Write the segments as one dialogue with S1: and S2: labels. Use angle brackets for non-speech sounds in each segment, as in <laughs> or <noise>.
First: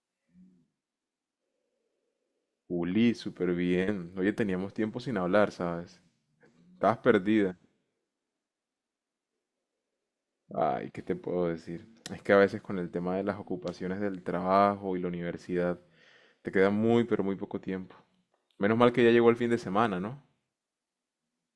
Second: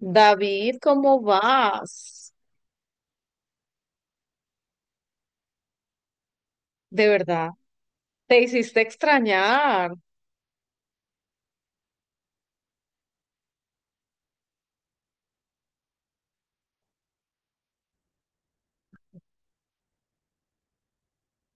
S1: David, ¿cómo vas?
S2: Juli, súper bien. Oye, teníamos tiempo sin hablar, ¿sabes? Estabas
S1: De verdad,
S2: perdida.
S1: te hiciste extrañar.
S2: Ay, ¿qué te puedo decir? Es que a veces con el tema de las ocupaciones del trabajo y la universidad, te queda muy, pero muy poco tiempo. Menos mal que ya llegó el fin de semana, ¿no?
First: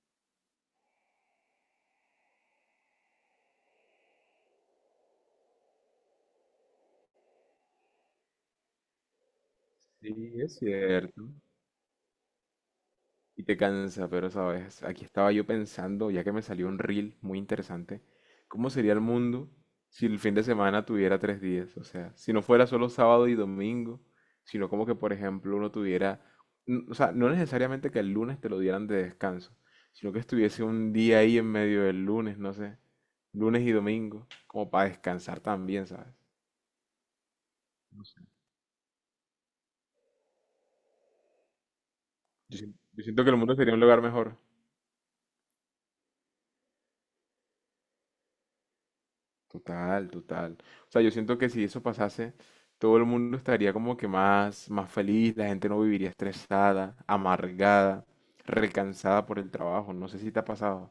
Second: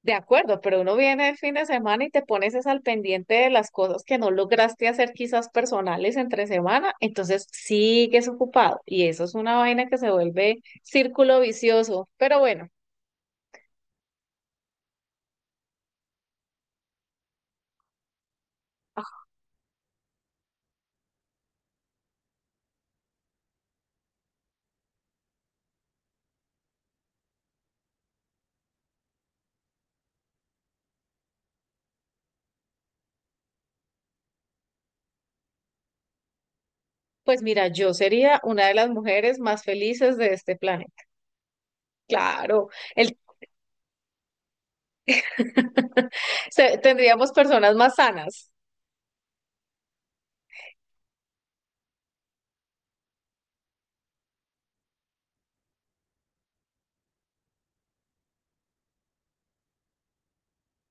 S1: De acuerdo, pero uno viene el fin de semana y te pones es al pendiente de las cosas que no lograste hacer quizás personales entre semana, entonces sigues ocupado y eso es una vaina que se
S2: Sí, es
S1: vuelve
S2: cierto.
S1: círculo vicioso. Pero bueno,
S2: Y te cansa, pero sabes, aquí estaba yo pensando, ya que me salió un reel muy interesante, ¿cómo sería el mundo si el fin de semana tuviera 3 días? O sea, si no fuera solo sábado y domingo, sino como que, por ejemplo, uno tuviera, o sea, no necesariamente que el lunes te lo dieran de descanso, sino que estuviese un día ahí en medio del lunes, no sé, lunes y domingo, como para descansar también, ¿sabes?
S1: pues mira, yo
S2: No sé.
S1: sería una de las mujeres más felices de este planeta.
S2: Yo,
S1: Claro,
S2: yo
S1: el...
S2: siento que el mundo sería un lugar mejor.
S1: <laughs> tendríamos personas más sanas.
S2: Total, total. O sea, yo siento que si eso pasase, todo el mundo estaría como que más, más feliz, la gente no viviría estresada, amargada, recansada por el trabajo. No sé si te ha pasado.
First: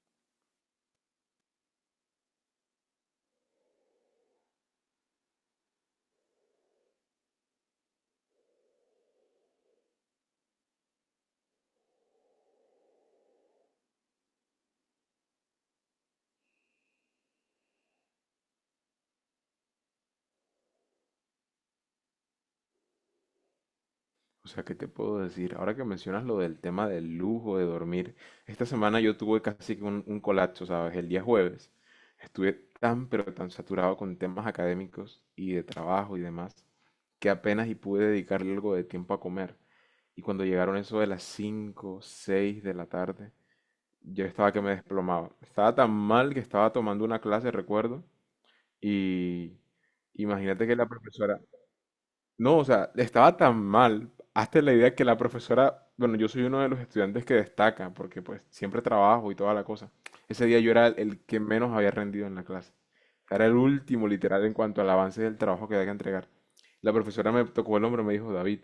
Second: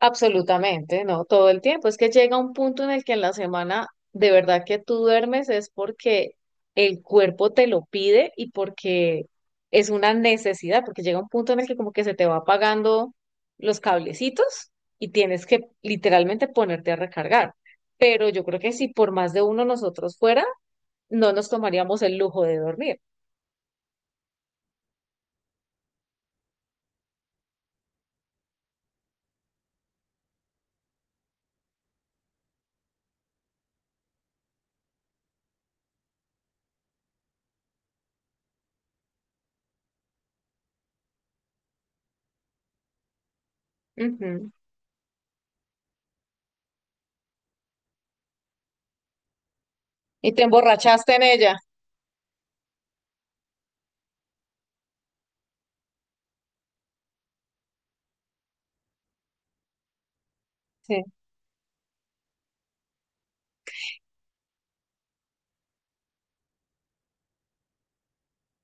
S1: Absolutamente, no, todo el tiempo. Es que llega un punto en el que en la semana de verdad que tú duermes es porque el cuerpo te lo pide y porque es una necesidad, porque llega un punto en el que como que se te va apagando los cablecitos y tienes que literalmente ponerte a recargar. Pero yo creo que si por más de uno nosotros fuera, no nos tomaríamos el lujo de dormir.
S2: O sea, ¿qué te puedo decir? Ahora que mencionas lo del tema del lujo, de dormir, esta semana yo tuve casi que un colapso, ¿sabes? El día jueves estuve tan, pero tan saturado con temas académicos y de trabajo y demás, que apenas y pude dedicarle algo de tiempo a comer. Y cuando llegaron eso de las 5 o 6 de la tarde, yo estaba
S1: Ujú.
S2: que me desplomaba. Estaba tan mal que estaba tomando una clase, recuerdo, y
S1: Y te
S2: imagínate que la
S1: emborrachaste en
S2: profesora,
S1: ella.
S2: no, o sea, estaba tan mal. Hazte la idea que la profesora, bueno, yo soy uno de los estudiantes que destaca, porque pues siempre trabajo y toda la cosa. Ese día yo era el,
S1: Sí.
S2: el que menos había rendido en la clase. Era el último, literal, en cuanto al avance del trabajo que había que entregar. La profesora me tocó el hombro y me dijo, David,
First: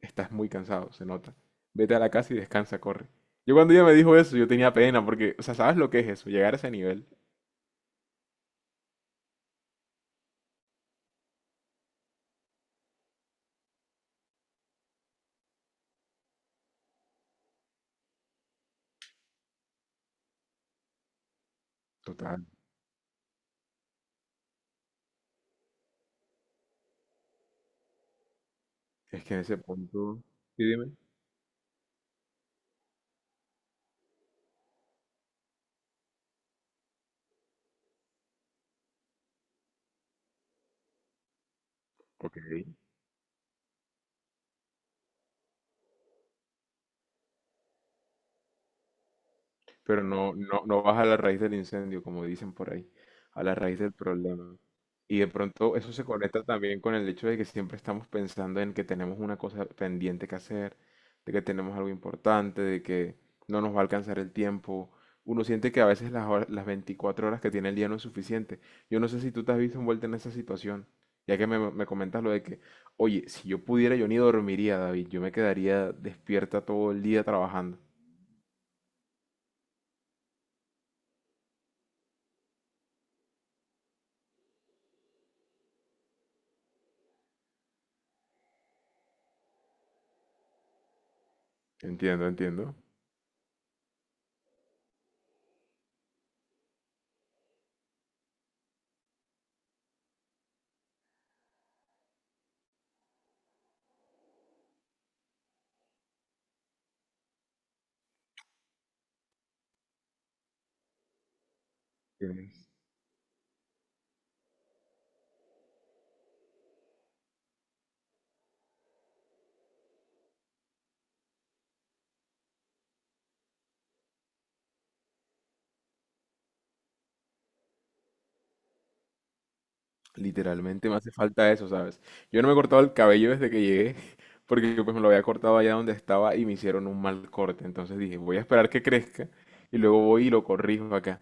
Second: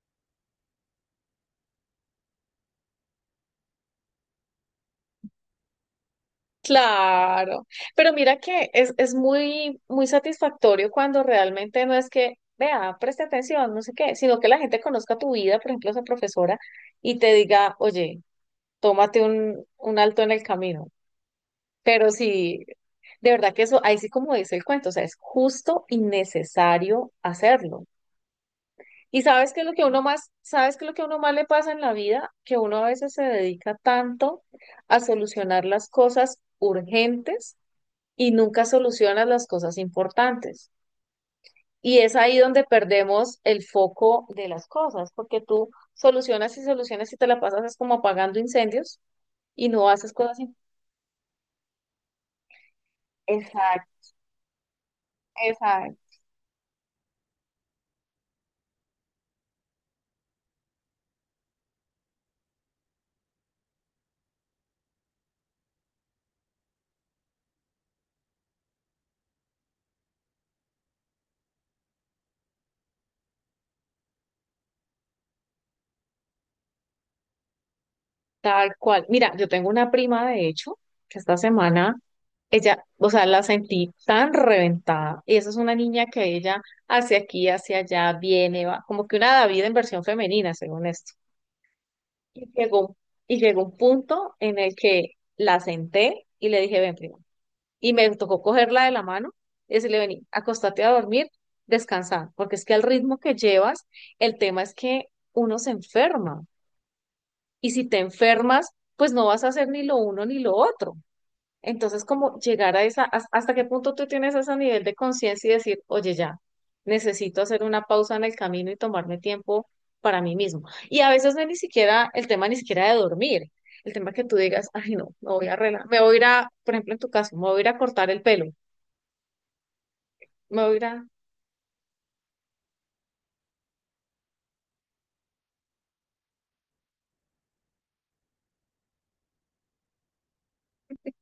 S2: estás muy cansado, se nota. Vete a la casa y descansa, corre. Yo cuando ella me dijo eso, yo tenía pena, porque, o sea, ¿sabes lo que es eso? Llegar a ese nivel.
S1: Claro, pero mira que es muy, muy satisfactorio cuando realmente no es que, vea, preste atención, no sé qué, sino que la gente conozca tu vida, por ejemplo, esa profesora, y te diga, oye, tómate un alto en el camino. Pero
S2: Total.
S1: sí, de verdad que eso, ahí sí como dice el cuento, o sea, es justo y necesario hacerlo. Y
S2: Es que en
S1: sabes
S2: ese
S1: qué lo que uno
S2: punto...
S1: más,
S2: Sí,
S1: sabes qué
S2: dime.
S1: lo que uno más le pasa en la vida, que uno a veces se dedica tanto a solucionar las cosas urgentes y nunca solucionas las cosas importantes. Y es
S2: Ok.
S1: ahí donde perdemos el foco de las cosas, porque tú solucionas y solucionas y te la pasas es como apagando incendios y no
S2: Pero
S1: haces
S2: no,
S1: cosas importantes.
S2: no, no vas a la raíz del incendio, como dicen por ahí, a la raíz del
S1: Exacto,
S2: problema. Y de pronto eso se
S1: exacto.
S2: conecta también con el hecho de que siempre estamos pensando en que tenemos una cosa pendiente que hacer, de que tenemos algo importante, de que no nos va a alcanzar el tiempo. Uno siente que a veces las 24 horas que tiene el día no es suficiente. Yo no sé si tú te has visto envuelta en esa situación, ya que me comentas lo de que, oye, si yo pudiera, yo ni dormiría, David, yo me quedaría despierta todo el día trabajando.
S1: Tal cual. Mira, yo tengo una prima, de hecho, que esta semana, ella, o sea, la sentí tan reventada. Y esa es una niña que ella hacia aquí, hacia allá, viene, va, como que una David en versión femenina, según esto.
S2: Entiendo,
S1: Y
S2: entiendo.
S1: llegó, y llegó un punto en el que la senté y le dije, ven, prima. Y me tocó cogerla de la mano y decirle, vení, acostate a dormir, descansa, porque es que al ritmo que llevas, el tema es que uno se enferma. Y si te enfermas, pues no vas a hacer ni lo uno ni lo otro. Entonces, como
S2: Tienes
S1: llegar a esa, hasta qué punto tú tienes ese nivel de conciencia y decir, oye, ya, necesito hacer una pausa en el camino y tomarme tiempo para mí mismo. Y a veces no es ni siquiera el tema ni siquiera de dormir, el tema que tú digas, ay, no, me voy a arreglar, me voy a ir a, por ejemplo, en tu caso, me voy a ir a cortar el pelo, me voy a ir
S2: literalmente me
S1: a...
S2: hace falta eso, ¿sabes? Yo no me he cortado el cabello desde que llegué, <laughs> porque pues me lo había cortado allá donde estaba y me hicieron un mal corte. Entonces dije, voy a esperar que crezca y luego voy y lo corrijo acá.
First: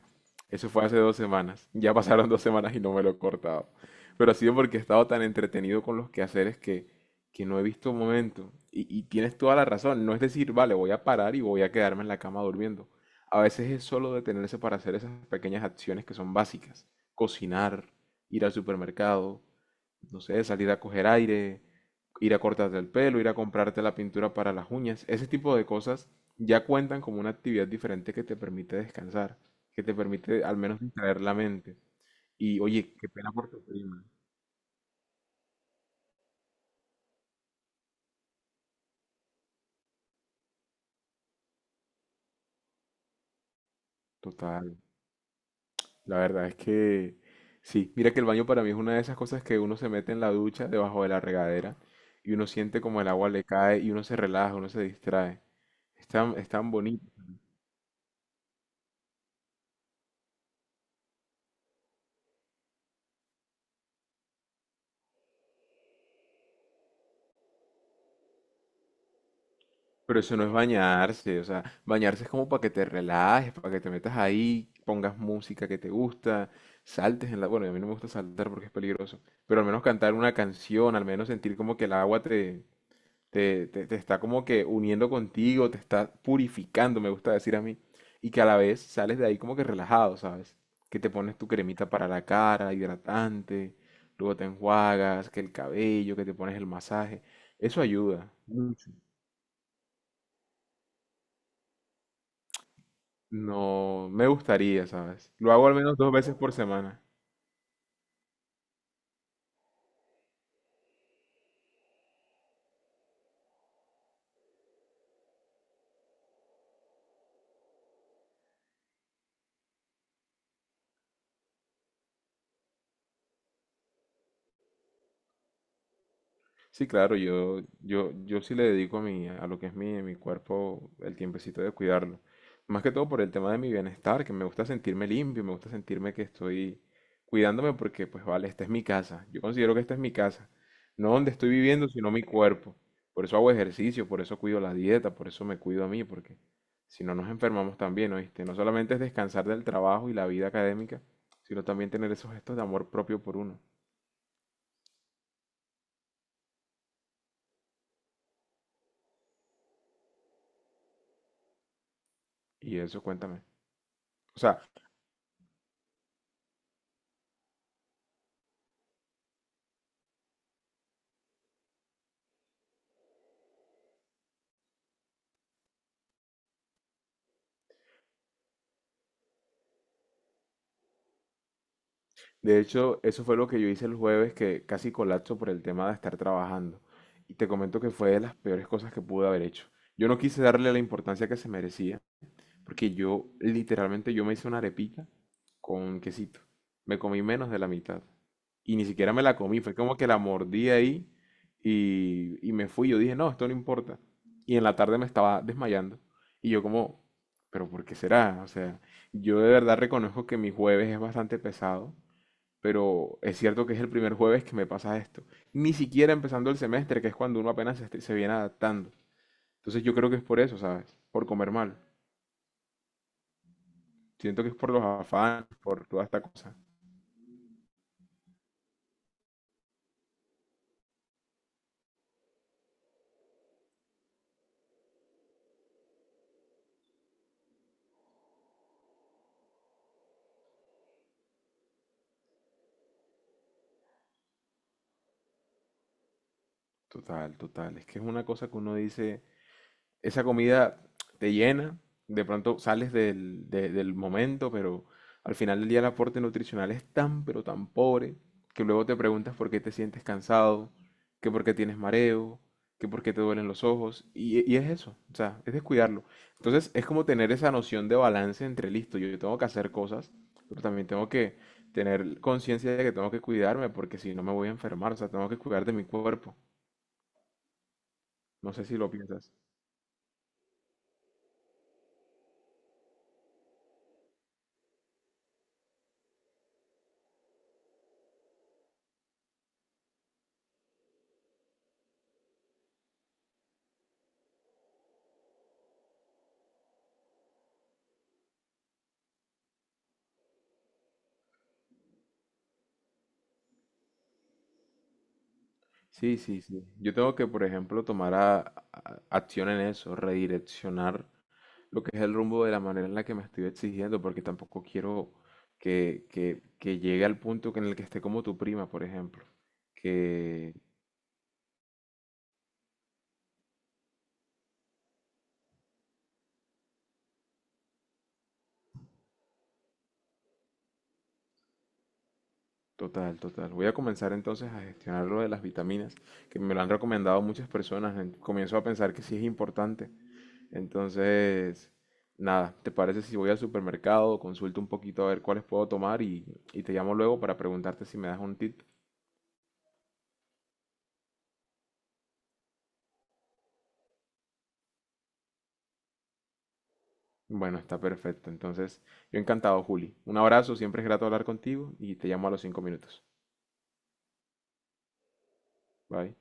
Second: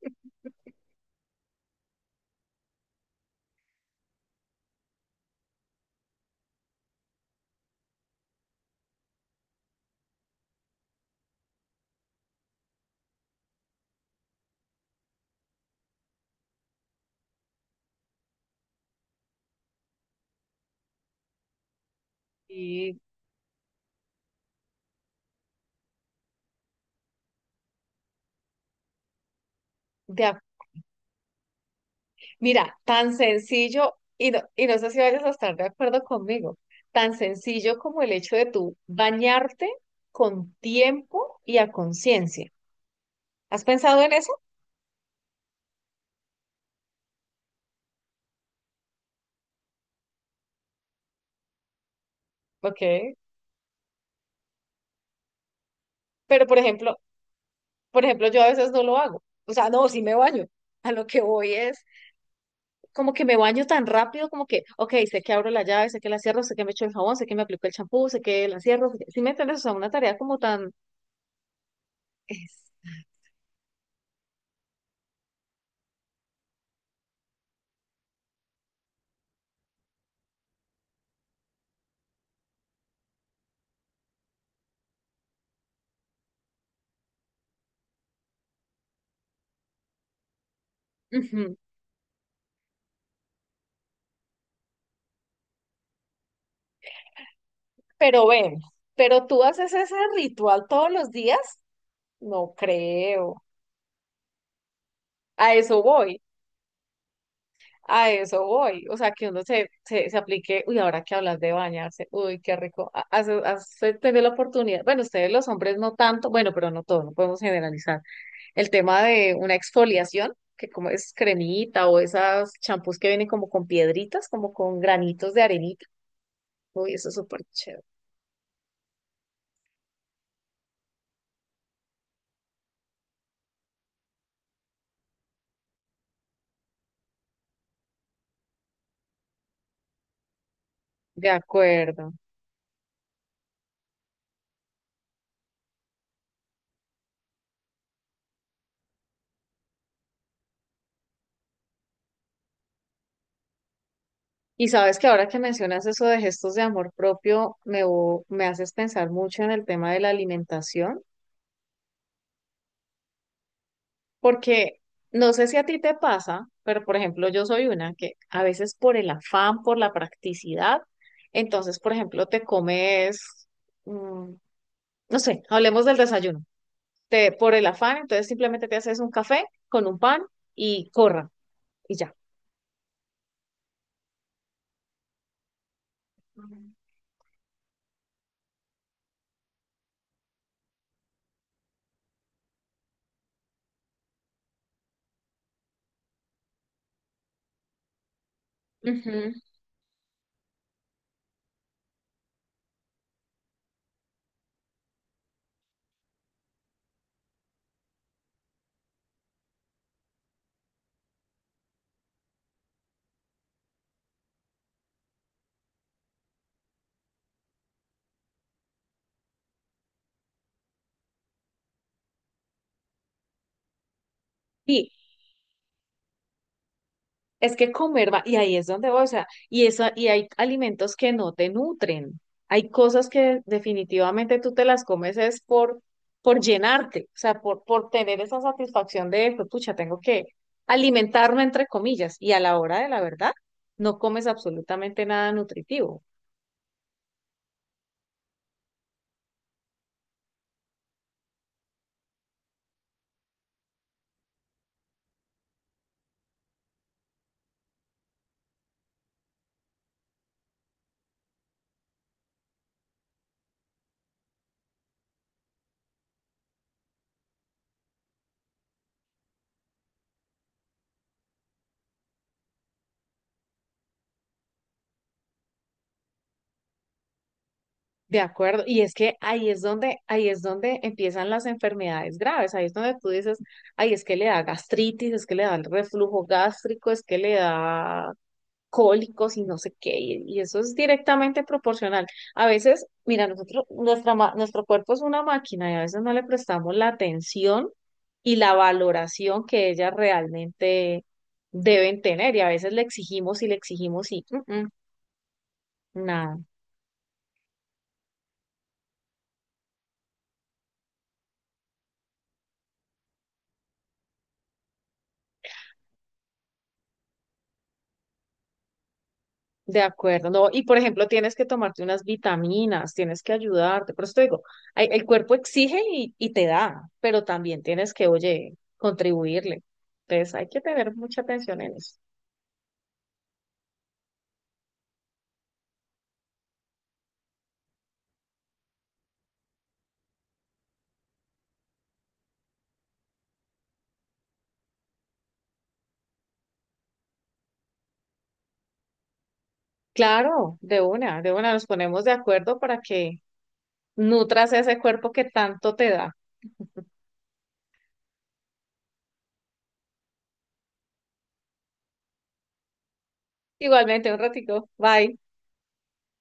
S2: Eso fue hace 2 semanas. Ya pasaron 2 semanas y no me lo he cortado. Pero ha sido porque he estado tan entretenido con los quehaceres que no he visto un momento. Y tienes toda la razón. No es decir, vale, voy a parar y voy a quedarme en la cama durmiendo. A veces es solo detenerse para hacer esas pequeñas acciones que son básicas. Cocinar, ir al supermercado, no sé, salir a coger aire, ir a cortarte el
S1: Y
S2: pelo, ir a comprarte la pintura para las uñas, ese tipo de cosas ya cuentan como una actividad diferente que te permite descansar, que te
S1: de ac-
S2: permite al menos distraer la mente. Y
S1: Mira,
S2: oye, qué
S1: tan
S2: pena por tu
S1: sencillo,
S2: prima.
S1: y no sé si vayas a estar de acuerdo conmigo, tan sencillo como el hecho de tú bañarte con tiempo y a conciencia. ¿Has pensado en eso?
S2: Total. La verdad es que sí, mira que el baño para mí es una de esas cosas que uno se mete en la ducha debajo de la regadera y uno siente
S1: Ok.
S2: como el agua le cae y uno se relaja, uno se distrae.
S1: Pero
S2: Es
S1: por
S2: tan
S1: ejemplo,
S2: bonito.
S1: por ejemplo, yo a veces no lo hago. O sea, no, sí me baño. A lo que voy es como que me baño tan rápido, como que, ok, sé que abro la llave, sé que la cierro, sé que me echo el jabón, sé que me aplico el champú, sé que la cierro. ¿Sí me entiendes? O sea, una tarea
S2: Pero eso
S1: como
S2: no es
S1: tan...
S2: bañarse, o sea, bañarse es como para
S1: es-
S2: que te relajes, para que te metas ahí, pongas música que te gusta, saltes en la... Bueno, a mí no me gusta saltar porque es peligroso, pero al menos cantar una canción, al menos sentir como que el agua te, te está como que uniendo contigo, te está purificando, me gusta decir a mí, y que a la vez sales de ahí como que relajado, ¿sabes? Que te pones tu
S1: Ujú.
S2: cremita para la cara, hidratante, luego te enjuagas, que el cabello, que te pones el masaje, eso
S1: Pero
S2: ayuda.
S1: ven, pero tú haces ese ritual todos los días, no creo.
S2: No, me gustaría, ¿sabes? Lo
S1: A
S2: hago al
S1: eso
S2: menos dos
S1: voy.
S2: veces por semana.
S1: A eso voy, o sea, que uno se aplique, uy, ahora que hablas de bañarse, uy, qué rico, hace tener la oportunidad, bueno, ustedes los hombres no tanto, bueno, pero no todos, no podemos generalizar, el tema de una exfoliación, que como es cremita o esas champús que vienen como con piedritas, como con granitos de arenita,
S2: Sí,
S1: uy, eso es
S2: claro,
S1: súper
S2: yo,
S1: chévere,
S2: yo, yo sí le dedico a mi, a lo que es mi cuerpo el tiempecito de cuidarlo. Más que todo por el tema de mi bienestar, que me gusta sentirme limpio, me gusta sentirme que estoy cuidándome porque, pues vale, esta es mi casa. Yo considero que esta es mi casa. No
S1: de
S2: donde estoy viviendo, sino
S1: acuerdo.
S2: mi cuerpo. Por eso hago ejercicio, por eso cuido la dieta, por eso me cuido a mí, porque si no nos enfermamos también, ¿oíste? No solamente es descansar del trabajo y la vida académica, sino también tener esos gestos de amor propio por uno.
S1: Y sabes que ahora que mencionas eso de gestos de amor propio, me haces pensar mucho en el tema de la alimentación.
S2: Y eso, cuéntame. O sea,
S1: Porque no sé si a ti te pasa, pero por ejemplo, yo soy una que a veces por el afán, por la practicidad, entonces, por ejemplo, te comes, mm, no sé, hablemos del desayuno. Te, por el afán, entonces simplemente te haces un café con un pan y corra y ya.
S2: de hecho, eso fue lo que yo hice el jueves, que casi colapso por el tema de estar trabajando. Y te comento que fue de las peores cosas que pude haber hecho. Yo no quise darle la importancia que se merecía, porque yo literalmente yo me hice una arepita con quesito. Me comí menos de la mitad. Y ni siquiera me
S1: Ujú.
S2: la comí, fue como que la mordí ahí y me fui. Yo dije, no, esto no importa. Y en la tarde me estaba desmayando. Y yo como, pero ¿por qué será? O sea, yo de verdad reconozco que mi jueves es bastante pesado, pero es cierto que es el primer jueves que me pasa esto. Ni siquiera empezando el semestre, que es cuando uno apenas se viene adaptando. Entonces yo creo que es por eso, ¿sabes? Por comer mal. Siento que es por los
S1: Sí,
S2: afanes, por toda esta cosa.
S1: es que comer va, y ahí es donde voy, o sea, y esa, y hay alimentos que no te nutren. Hay cosas que definitivamente tú te las comes es por, llenarte, o sea, por tener esa satisfacción de, pues, pucha, tengo que alimentarme entre comillas, y a la hora de la verdad, no comes absolutamente nada nutritivo.
S2: Total, total. Es que es una cosa que uno dice, esa comida te llena, de pronto sales del momento, pero al final del día el aporte nutricional es tan, pero tan pobre, que luego te preguntas por qué te sientes cansado, que por qué tienes mareo, que por qué te duelen los ojos, y es eso, o sea, es descuidarlo. Entonces es como tener esa noción de balance entre listo, yo tengo que hacer cosas, pero también tengo que tener conciencia de que tengo que cuidarme, porque si no me voy a enfermar, o sea, tengo que cuidar de mi cuerpo.
S1: De
S2: No
S1: acuerdo,
S2: sé si
S1: y
S2: lo
S1: es que
S2: piensas.
S1: ahí es donde empiezan las enfermedades graves, ahí es donde tú dices, ay, es que le da gastritis, es que le da el reflujo gástrico, es que le da cólicos y no sé qué, y, eso es directamente proporcional. A veces, mira, nosotros, nuestro cuerpo es una máquina y a veces no le prestamos la atención y la valoración que ellas realmente deben tener, y a veces le exigimos y
S2: Sí,
S1: nada.
S2: sí, sí. Yo tengo que, por ejemplo, tomar acción en eso, redireccionar lo que es el rumbo de la manera en la que me estoy exigiendo, porque tampoco quiero que llegue al punto que en el que esté como tu prima, por ejemplo.
S1: De acuerdo, no,
S2: Que,
S1: y por ejemplo, tienes que tomarte unas vitaminas, tienes que ayudarte, por eso te digo, el cuerpo exige y, te da, pero también tienes que, oye, contribuirle. Entonces hay que tener mucha atención en eso.
S2: total, total. Voy a comenzar entonces a gestionar lo de las vitaminas, que me lo han recomendado muchas personas. Comienzo a pensar que sí es importante. Entonces, nada, ¿te parece si voy al supermercado, consulto un poquito a ver cuáles puedo tomar y te llamo luego para preguntarte si me das un tip?
S1: Claro, de una nos ponemos de acuerdo para que nutras ese cuerpo que tanto te da.
S2: Bueno, está perfecto. Entonces, yo encantado, Juli. Un abrazo, siempre es grato hablar contigo y te llamo a los 5 minutos.
S1: Igualmente, un ratico. Bye.
S2: Bye.